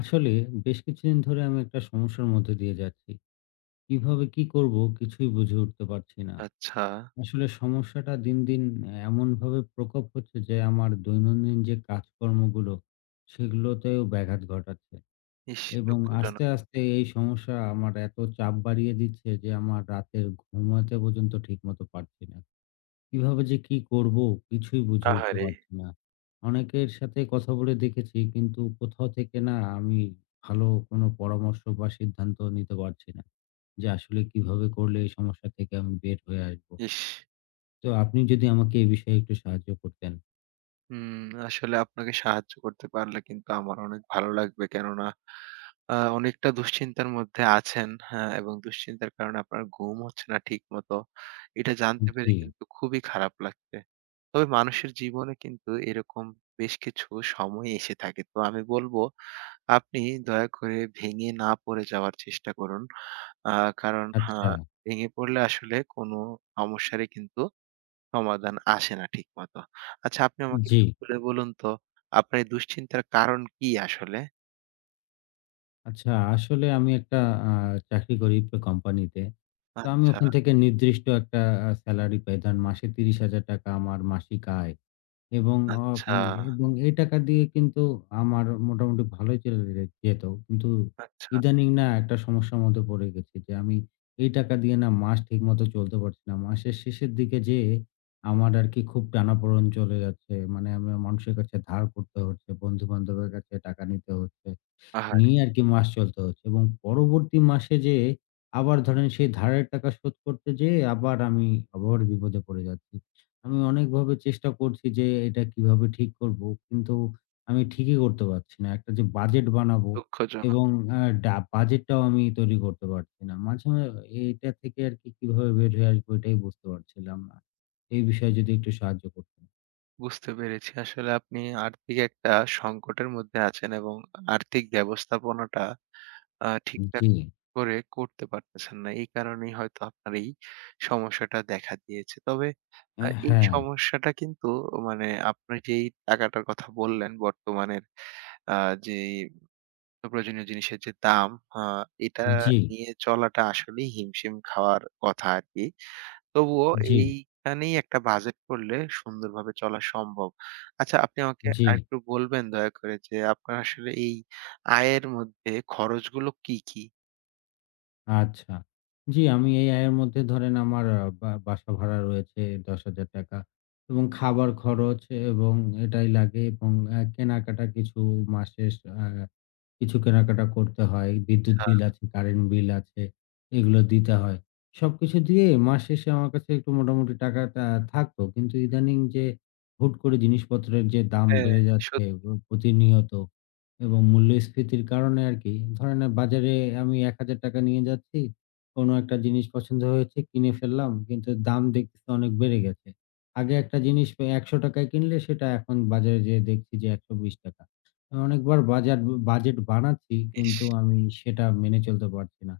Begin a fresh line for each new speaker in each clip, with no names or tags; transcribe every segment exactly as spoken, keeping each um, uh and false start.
আসলে বেশ কিছুদিন ধরে আমি একটা সমস্যার মধ্যে দিয়ে যাচ্ছি। কিভাবে কি করব কিছুই বুঝে উঠতে পারছি না।
আচ্ছা।
আসলে সমস্যাটা দিন, দিন এমনভাবে প্রকোপ হচ্ছে যে আমার দৈনন্দিন যে কাজকর্মগুলো সেগুলোতেও ব্যাঘাত ঘটাচ্ছে
ইস!
এবং আস্তে,
দুঃখজনক।
আস্তে এই সমস্যা আমার এত চাপ বাড়িয়ে দিচ্ছে যে আমার রাতের ঘুমাতে পর্যন্ত ঠিকমতো পারছি না। কিভাবে যে কি করব কিছুই বুঝে উঠতে
আহারে!
পারছি না। অনেকের সাথে কথা বলে দেখেছি, কিন্তু কোথাও থেকে না আমি ভালো কোনো পরামর্শ বা সিদ্ধান্ত নিতে পারছি না। যে আসলে কিভাবে করলে এই সমস্যা থেকে আমি বের হয়ে আসবো।
ইস!
তো আপনি যদি আমাকে এই বিষয়ে একটু সাহায্য করতেন।
হুম, আসলে আপনাকে সাহায্য করতে পারলে কিন্তু আমার অনেক ভালো লাগবে। কেননা আ অনেকটা দুশ্চিন্তার মধ্যে আছেন, হ্যাঁ? এবং দুশ্চিন্তার কারণে আপনার ঘুম হচ্ছে না ঠিকমতো। এটা জানতে পেরে
জি,
কিন্তু খুবই খারাপ লাগছে। তবে মানুষের জীবনে কিন্তু এরকম বেশ কিছু সময় এসে থাকে। তো আমি বলব আপনি দয়া করে ভেঙে না পড়ে যাওয়ার চেষ্টা করুন। আ কারণ আ
আচ্ছা,
ভেঙে পড়লে আসলে কোনো সমস্যারই কিন্তু সমাধান আসে না ঠিকমতো। আচ্ছা আপনি আমাকে
জি।
একটু খুলে বলুন তো, আপনার এই দুশ্চিন্তার কারণ কি আসলে?
আচ্ছা, আসলে আমি একটা আ চাকরি করি একটা কোম্পানিতে। তো আমি
আচ্ছা,
ওখান থেকে নির্দিষ্ট একটা আ সেলারি পাই। ধরেন মাসে ৳ত্রিশ হাজার আমার মাসিক আয়। এবং অ
আচ্ছা,
উম এবং এই টাকা দিয়ে কিন্তু আমার মোটামুটি ভালোই চলে যে যেত। কিন্তু
আচ্ছা।
ইদানিং না একটা সমস্যার মধ্যে পড়ে গেছি যে আমি এই টাকা দিয়ে না মাস ঠিকমতো চলতে পারছি না। মাসের শেষের দিকে যেয়ে আমার আরকি খুব টানাপোড়েন চলে যাচ্ছে। মানে আমি মানুষের কাছে ধার করতে হচ্ছে, বন্ধু-বান্ধবের কাছে টাকা নিতে হচ্ছে।
আহারে!
নিয়ে আরকি মাস চলতে হচ্ছে এবং পরবর্তী মাসে যেয়ে আবার ধরেন সেই ধারের টাকা শোধ করতে যেয়ে আবার আমি আবার বিপদে পড়ে যাচ্ছি। আমি অনেকভাবে চেষ্টা করছি যে এটা কিভাবে ঠিক করব। কিন্তু আমি ঠিকই করতে পারছি না। একটা যে বাজেট বানাবো
দুঃখজনক।
এবং আ ডা বাজেটটাও আমি তৈরি করতে পারছি না। মাঝে মা এটা থেকে আরকি কিভাবে বের হয়ে আসবো এটাই বুঝতে পারছিলাম না। এই বিষয়ে যদি একটু সাহায্য করতেন।
বুঝতে পেরেছি। আসলে আপনি আর্থিক একটা সংকটের মধ্যে আছেন এবং আর্থিক ব্যবস্থাপনাটা আ ঠিকঠাক
জি।
করে করতে পারতেছেন না। এই কারণেই হয়তো আপনার এই সমস্যাটা দেখা দিয়েছে। তবে আ
অ্যা
এই
হ্যাঁ।
সমস্যাটা কিন্তু মানে আপনার যেই টাকাটার কথা বললেন বর্তমানের আ যেই প্রয়োজনীয় জিনিসের যে দাম আ এটা
জি,
নিয়ে চলাটা আসলেই হিমশিম খাওয়ার কথা আরকি। তবুও
জি,
এইখানেই একটা বাজেট করলে সুন্দরভাবে চলা সম্ভব। আচ্ছা আপনি আমাকে
জি।
আরেকটু বলবেন দয়া করে যে আপনার আসলে এই আয়ের মধ্যে খরচগুলো কি, কি?
আচ্ছা। জি, আমি এই আয়ের মধ্যে ধরেন আমার আ বা বাসা ভাড়া রয়েছে ৳দশ হাজার এবং খাবার খরচ এবং এটাই লাগে এবং আ কেনাকাটা কিছু মাসের আ কিছু কেনাকাটা করতে হয়। বিদ্যুৎ বিল
আ
আছে, কারেন্ট বিল আছে, এগুলো দিতে হয়। সবকিছু দিয়ে মাস শেষে আমার কাছে একটু মোটামুটি টাকাটা থাকতো। কিন্তু ইদানিং যে হুট করে জিনিসপত্রের যে দাম
হ্যাঁ,
বেড়ে যাচ্ছে
সত্যি
প প্রতিনিয়ত এবং মূল্যস্ফীতির কারণে আরকি ধরেন আ বাজারে আমি ৳এক হাজার নিয়ে যাচ্ছি। কোন একটা জিনিস পছন্দ হয়েছে কিনে ফেললাম। কিন্তু দাম দেখতেছি অনেক বেড়ে গেছে। আগে একটা জিনিস পে ৳একশো য় কিনলে সেটা এখন বাজারে যেয়ে দেখছি যে ৳একশো বিশ। অনেকবার বাজার বাজেট বানাচ্ছি,
ইস!
কিন্তু আমি সেটা মেনে চলতে পারছি না।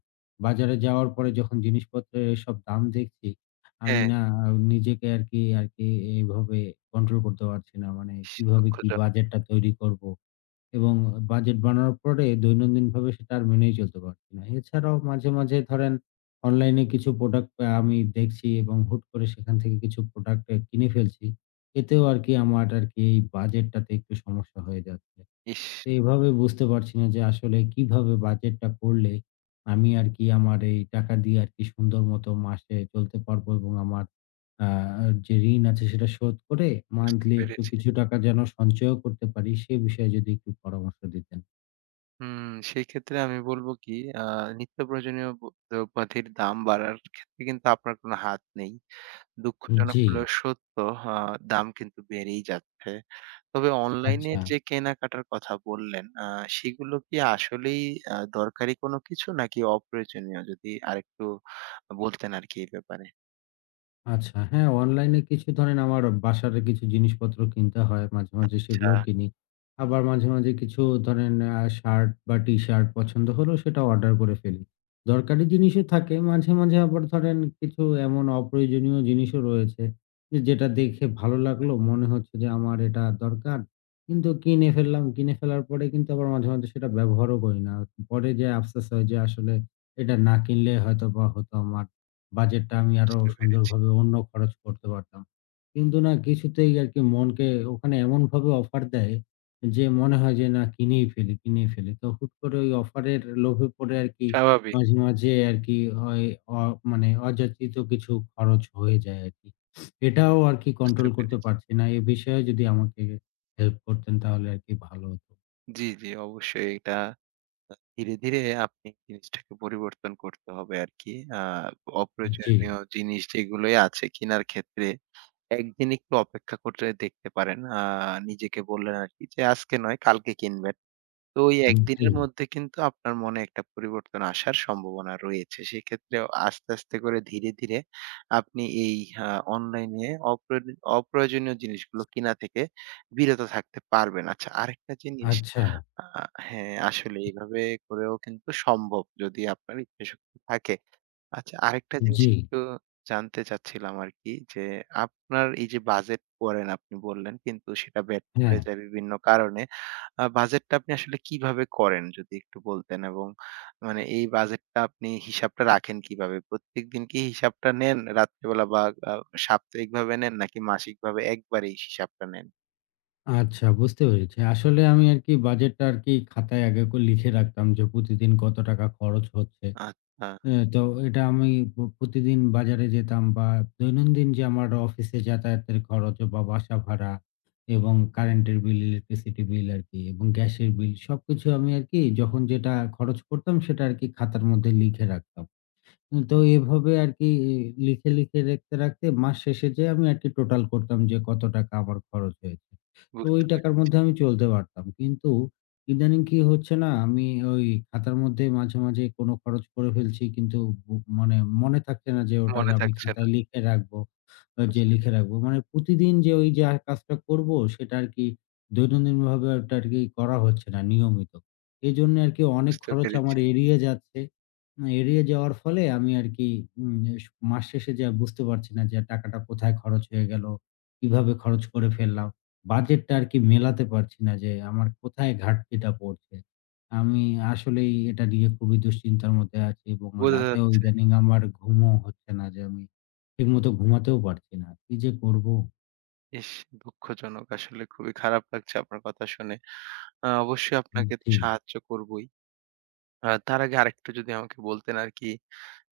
বাজারে যাওয়ার পরে যখন জিনিসপত্রের এসব দাম দেখছি, আমি
হ্যাঁ,
না নিজেকে আরকি আরকি এভাবে কন্ট্রোল করতে পারছি না। মানে
ইস
কিভাবে কি
দুঃখজনক।
বাজেটটা তৈরি করব? এবং বাজেট বানানোর পরে দৈনন্দিনভাবে সেটা আর মেনেই চলতে পারছি না। এছাড়াও মাঝে, মাঝে ধরেন অনলাইনে কিছু প্রোডাক্ট আ আমি দেখছি এবং হুট করে সেখান থেকে কিছু প্রোডাক্ট এ কিনে ফেলছি। এতেও আরকি আমার আরকি এই বাজেটটাতে একটু সমস্যা হয়ে যাচ্ছে।
ইস!
এইভাবে বুঝতে পারছি না যে আসলে কিভাবে বাজেটটা করলে আমি আর কি আমার এই টাকা দিয়ে আর কি সুন্দর মতো মাসে চলতে পারবো এবং আমার আহ, যে ঋণ আছে সেটা শোধ করে
বুঝতে
মান্থলি একটু
পেরেছি।
কিছু টাকা যেন সঞ্চয় করতে পারি, সে বিষয়ে যদি একটু পরামর্শ দিতেন।
হুম, সেক্ষেত্রে আমি বলব কি আ নিত্য প্রয়োজনীয় ব দ্রব্যাদির দাম বাড়ার ক্ষেত্রে কিন্তু আপনার কোনো হাত নেই। দুঃখজনক
জি,
হলেও সত্য, আ দাম কিন্তু বেড়েই যাচ্ছে। তবে
আচ্ছা,
অনলাইনের যে কেনাকাটার কথা বললেন, আ সেগুলো কি আসলেই আ দরকারি কোনো কিছু নাকি অপ্রয়োজনীয়? যদি আরেকটু বলতেন আরকি এই ব্যাপারে।
আচ্ছা। হ্যাঁ, অনলাইনে কিছু ধরেন আমার বাসার কিছু জিনিসপত্র কিনতে হয়। মাঝে, মাঝে
আচ্ছা,
সেগুলোও কিনি। আবার মাঝে, মাঝে কিছু ধরেন আ শার্ট বা টি-শার্ট পছন্দ হলো সেটা অর্ডার করে ফেলি। দরকারি জিনিসও থাকে। মাঝে, মাঝে আবার ধরেন কিছু এমন অপ্রয়োজনীয় জিনিসও রয়েছে যে যেটা দেখে ভালো লাগলো। মনে হচ্ছে যে আমার এটা দরকার। কিন্তু কিনে ফেললাম। কিনে ফেলার পরে কিন্তু আবার মাঝে, মাঝে সেটা ব্যবহারও করি না। পরে যেয়ে আফসোস হয় যে আসলে এটা না কিনলে হয়তোবা হতো আমার। বাজেটটা আমি আরো
বুঝতে পেরেছি।
সুন্দরভাবে অন্য খরচ করতে পারতাম। কিন্তু না কিছুতেই আরকি মনকে ওখানে এমনভাবে অফার দেয় যে মনে হয় যে না কিনেই ফেলি, কিনেই ফেলি। তো হুট করে ওই অফারের লোভে পড়ে আরকি
স্বাভাবিক।
মাঝে, মাঝে আরকি হয় অ মানে অযাচিত কিছু খরচ হয়ে যায় আরকি। এটাও আরকি
বুঝতে
কন্ট্রোল করতে
পেরেছি।
পারছি না। এ বিষয়ে যদি আমাকে হেল্প করতেন তাহলে আরকি ভালো হতো।
জি, জি অবশ্যই এটা ধীরে, ধীরে আপনি জিনিসটাকে পরিবর্তন করতে হবে আরকি। আ
জি,
অপ্রয়োজনীয় জিনিস যেগুলোই আছে কেনার ক্ষেত্রে একদিন একটু অপেক্ষা করে দেখতে পারেন। আ নিজেকে বললেন আরকি যে, "আজকে নয় কালকে কিনবেন।" তো ওই
জি।
একদিনের মধ্যে কিন্তু আপনার মনে একটা পরিবর্তন আসার সম্ভাবনা রয়েছে। সেক্ষেত্রে আস্তে, আস্তে করে ধীরে, ধীরে আপনি এই আ অনলাইনে অপ্রয়ো অপ্রয়োজনীয় জিনিসগুলো কিনা থেকে বিরত থাকতে পারবেন। আচ্ছা আরেকটা জিনিস
আচ্ছা।
আ হ্যাঁ, আসলে এভাবে করেও কিন্তু সম্ভব যদি আপনার ইচ্ছা শক্তি থাকে। আচ্ছা, আরেকটা জিনিস
জি,
একটু জানতে চাচ্ছিলাম আরকি যে, আপনার এই যে বাজেট করেন আপনি বললেন, কিন্তু সেটা ব্যর্থ
হ্যাঁ।
হয়ে যায় বিভিন্ন কারণে। আ বাজেটটা আপনি আসলে কিভাবে করেন যদি একটু বলতেন? এবং মানে এই বাজেটটা আপনি হিসাবটা রাখেন কিভাবে? প্রত্যেকদিন কি হিসাবটা নেন রাত্রিবেলা বা আ সাপ্তাহিকভাবে নেন নাকি মাসিকভাবে একবারেই হিসাবটা নেন?
আচ্ছা, বুঝতে পেরেছি। আসলে আমি আরকি বাজেটটা আরকি খাতায় আগে করে লিখে রাখতাম যে প্রতিদিন কত টাকা খরচ হচ্ছে।
আচ্ছা,
এ তো এটা আমি প প্রতিদিন বাজারে যেতাম বা দৈনন্দিন যে আমার অফিসে যাতায়াতের খরচ বা বাসা ভাড়া এবং কারেন্টের বিল, ইলেকট্রিসিটি বিল আরকি এবং গ্যাসের বিল সবকিছু আমি আরকি যখন যেটা খরচ করতাম সেটা আরকি খাতার মধ্যে লিখে রাখতাম। উম তো এভাবে আরকি লিখে, লিখে রাখতে, রাখতে মাস শেষে যেয়ে আমি আরকি টোটাল করতাম যে কত টাকা আমার খরচ হয়েছে। তো ওই
বুঝতে
টাকার
পেরেছি।
মধ্যে আমি চলতে পারতাম। কিন্তু ইদানিং কি হচ্ছে না আমি ওই খাতার মধ্যে মাঝে, মাঝে কোনো খরচ করে ফেলছি, কিন্তু বু মানে মনে থাকছে না যে ওটা যে
মনে
আমি
থাকছে না।
খাতায় লিখে রাখবো। আ যে
বুঝতে
লিখে
পে
রাখবো। মানে প্রতিদিন যে ওই যে আর কাজটা করবো সেটা আরকি দৈনন্দিনভাবে ওটা আরকি করা হচ্ছে না নিয়মিত। এজন্য আরকি অনেক
বুঝতে
খরচ আমার
পেরেছি।
এড়িয়ে যাচ্ছে। উম এড়িয়ে যাওয়ার ফলে আমি আরকি উম এস মাস শেষে যে বুঝতে পারছি না যে টাকাটা কোথায় খরচ হয়ে গেল, কিভাবে খরচ করে ফেললাম। বাজেটটা আরকি মেলাতে পারছি না যে আমার কোথায় ঘাটতিটা পড়ছে। আমি আসলেই এটা নিয়ে খুবই দুশ্চিন্তার মধ্যে আছি এবং
বোঝা
রাতেও
যাচ্ছে।
ইদানিং আমার ঘুমও হচ্ছে না যে আমি ঠিকমতো ঘুমাতেও পারছি না। কি যে করব?
ইস! দুঃখজনক, আসলে খুবই খারাপ লাগছে আপনার কথা শুনে। আ অবশ্যই আপনাকে তো
জি,
সাহায্য করবই। আ তার আগে আরেকটু যদি আমাকে বলতেন আরকি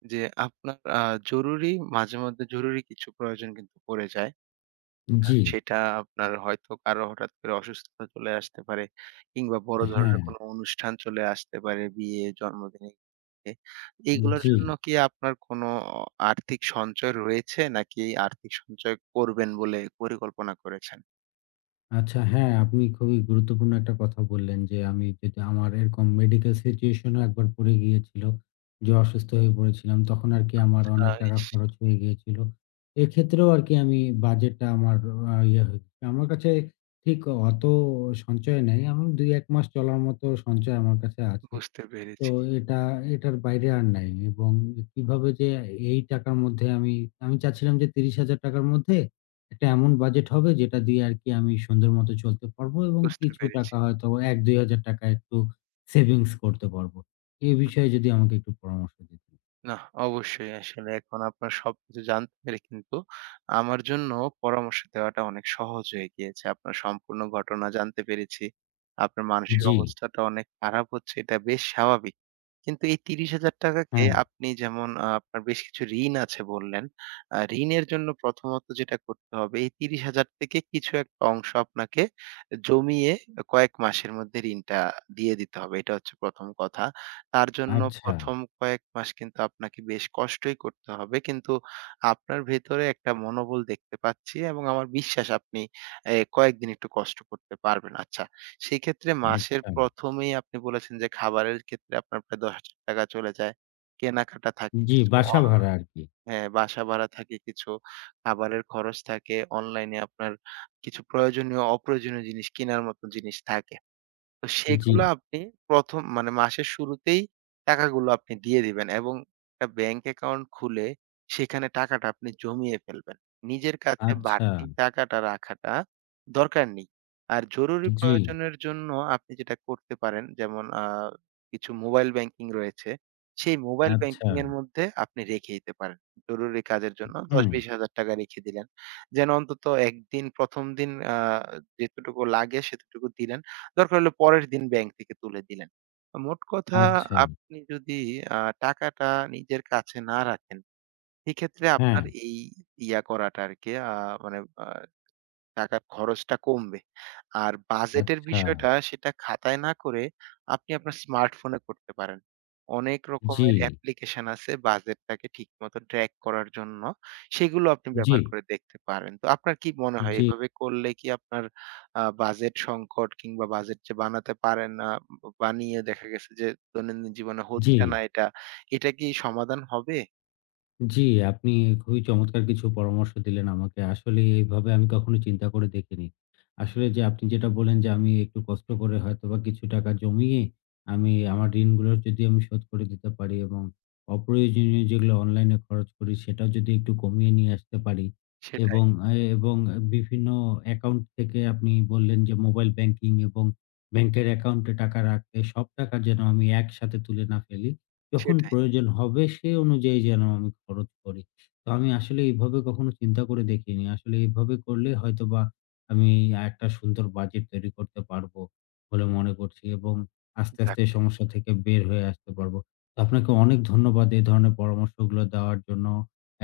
যে আপনার আ জরুরি, মাঝে মধ্যে জরুরি কিছু প্রয়োজন কিন্তু পড়ে যায়। আ
জি,
সেটা আপনার হয়তো কারো হঠাৎ করে অসুস্থতা চলে আসতে পারে, কিংবা বড় ধরনের
হ্যাঁ,
কোনো অনুষ্ঠান চলে আসতে পারে, বিয়ে, জন্মদিন, এ এইগুলোর
জি।
জন্য কি আপনার কোনো অ আর্থিক সঞ্চয় রয়েছে নাকি আর্থিক সঞ্চয় করবেন বলে পরিকল্পনা করেছেন?
আচ্ছা, হ্যাঁ, আপনি খুবই গুরুত্বপূর্ণ একটা কথা বললেন যে আমি যেটা আমার এরকম মেডিকেল সিচুয়েশন ও একবার পড়ে গিয়েছিল। যে অসুস্থ হয়ে পড়েছিলাম তখন আরকি আমার
আ
অনেক টাকা
ইস!
খরচ হয়ে গিয়েছিল। এক্ষেত্রেও আরকি আমি বাজেটটা আমার আ ইয়ে হয়ে আমার কাছে ঠিক অত সঞ্চয় নেই। আমি দুই এক মাস চলার মতো সঞ্চয় আমার কাছে আছে।
বুঝতে
তো
পেরেছি,
এটা এটার বাইরে আর নাই এবং কিভাবে যে এই টাকার মধ্যে আমি আমি চাচ্ছিলাম যে ৳ত্রিশ হাজার র মধ্যে একটা এমন বাজেট হবে যেটা দিয়ে আরকি আমি সুন্দর মতো চলতে পারবো এবং
বুঝতে
কিছু
পেরেছি।
টাকা হয়তো ৳এক দুই হাজার একটু সেভিংস করতে পারবো। এ বিষয়ে যদি আমাকে একটু পরামর্শ দিতেন।
নাহ, অবশ্যই আসলে এখন আপনার সবকিছু জানতে পেরে কিন্তু আমার জন্য পরামর্শ দেওয়াটা অনেক সহজ হয়ে গিয়েছে। আপনার সম্পূর্ণ ঘটনা জানতে পেরেছি। আপনার মানসিক
জি,
অবস্থাটা অনেক খারাপ হচ্ছে, এটা বেশ স্বাভাবিক। কিন্তু এই ৳ত্রিশ হাজার কে
হ্যাঁ,
আপনি যেমন আ আপনার বেশ কিছু ঋণ আছে বললেন। আ ঋণের জন্য প্রথমত যেটা করতে হবে এই ত্রিশ হাজার থেকে কিছু একটা অংশ আপনাকে জমিয়ে কয়েক মাসের মধ্যে ঋণটা দিয়ে দিতে হবে। এটা হচ্ছে প্রথম কথা। তার জন্য
আচ্ছা,
প্রথম কয়েক মাস কিন্তু আপনাকে বেশ কষ্টই করতে হবে। কিন্তু আপনার ভেতরে একটা মনোবল দেখতে পাচ্ছি এবং আমার বিশ্বাস আপনি এ কয়েকদিন একটু কষ্ট করতে পারবেন। আচ্ছা সেই ক্ষেত্রে মাসের
আচ্ছা।
প্রথম এই আপনি বলেছেন যে খাবারের ক্ষেত্রে আপনার প্রায় ৳দশ হাজার চলে যায়। কেনাকাটা থাকে
জি,
কিছু
বাসা ভাড়া
অনলাইন,
আরকি।
হ্যাঁ, বাসা ভাড়া থাকে কিছু, খাবারের খরচ থাকে, অনলাইনে আপনার কিছু প্রয়োজনীয়, অপ্রয়োজনীয় জিনিস কেনার মতো জিনিস থাকে। তো
জি,
সেগুলো আপনি প্রথম মানে মাসের শুরুতেই টাকাগুলো আপনি দিয়ে দিবেন এবং একটা ব্যাংক অ্যাকাউন্ট খুলে সেখানে টাকাটা আপনি জমিয়ে ফেলবেন। নিজের কাছে
আচ্ছা,
বাড়তি টাকাটা রাখাটা দরকার নেই। আর জরুরি
জি,
প্রয়োজনের জন্য আপনি যেটা করতে পারেন যেমন আ কিছু মোবাইল ব্যাংকিং রয়েছে। সেই মোবাইল
আচ্ছা,
ব্যাংকিং এর মধ্যে আপনি রেখে দিতে পারেন। জরুরি কাজের জন্য
হুম,
দশ থেকে বিশ হাজার টাকা রেখে দিলেন। যেন অন্তত এক দিন, প্রথম দিন, আ যেতটুকু লাগে সেতটুকু দিলেন। দরকার হলে পরের দিন ব্যাংক থেকে তুলে দিলেন। মোট কথা,
আচ্ছা,
আপনি যদি আ টাকাটা নিজের কাছে না রাখেন, সেক্ষেত্রে
হ্যাঁ,
আপনার এই ইয়া করাটা আরকি, আ মানে আ টাকার খরচটা কমবে। আর বাজেটের
আচ্ছা,
বিষয়টা সেটা খাতায় না করে আপনি আপনার স্মার্টফোনে করতে পারেন। অনেক
জি,
রকমের অ্যাপ্লিকেশন আছে বাজেটটাকে ঠিকমতো ট্র্যাক করার জন্য। সেগুলো আপনি
জি।
ব্যবহার করে দেখতে পারেন। তো আপনার কি মনে হয়
জি,
এভাবে করলে কি আপনার আ বাজেট সংকট, কিংবা বাজেট যে বানাতে পারেন না, বানিয়ে দেখা গেছে যে দৈনন্দিন জীবনে
জি,
হচ্ছে না এটা, এটা কি সমাধান হবে?
জি, আপনি খুবই চমৎকার কিছু পরামর্শ দিলেন আমাকে। আসলে এইভাবে আমি কখনো চিন্তা করে দেখিনি। আসলে যে আপনি যেটা বললেন যে আমি একটু কষ্ট করে হয়তোবা কিছু টাকা জমিয়ে আমি আমার ঋণগুলো যদি আমি শোধ করে দিতে পারি এবং অপ্রয়োজনীয় যেগুলো অনলাইনে খরচ করি সেটাও যদি একটু কমিয়ে নিয়ে আসতে পারি
সেটাই,
এবং আ এবং বিভিন্ন অ্যাকাউন্ট থেকে আপনি বললেন যে মোবাইল ব্যাংকিং এবং ব্যাংকের অ্যাকাউন্টে টাকা রাখতে সব টাকা যেন আমি একসাথে তুলে না ফেলি। যখন
সেটাই।
প্রয়োজন হবে সে অনুযায়ী যেন আমি খরচ করি। তো আমি আসলে এভাবে কখনো চিন্তা করে দেখিনি। আসলে এভাবে করলে হয়তোবা আমি একটা সুন্দর বাজেট তৈরি করতে পারবো বলে মনে করছি এবং আস্তে, আস্তে
যাক,
এই সমস্যা থেকে বের হয়ে আসতে পারবো। তো আপনাকে অনেক ধন্যবাদ এই ধরনের পরামর্শগুলো দেওয়ার জন্য।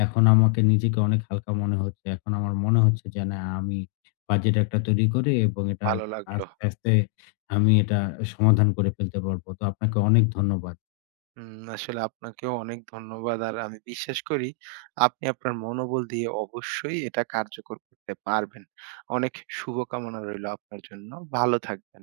এখন আমাকে নিজেকে অনেক হালকা মনে হচ্ছে। এখন আমার মনে হচ্ছে যে না আমি বাজেট একটা তৈরি করে এবং এটা
ভালো লাগলো।
আস্তে, আস্তে আমি এটা সমাধান করে ফেলতে পারবো। তো আপনাকে অনেক ধন্যবাদ।
হুম, আসলে আপনাকেও অনেক ধন্যবাদ। আর আমি বিশ্বাস করি আপনি আপনার মনোবল দিয়ে অবশ্যই এটা কার্যকর করতে পারবেন। অনেক শুভকামনা রইলো আপনার জন্য। ভালো থাকবেন।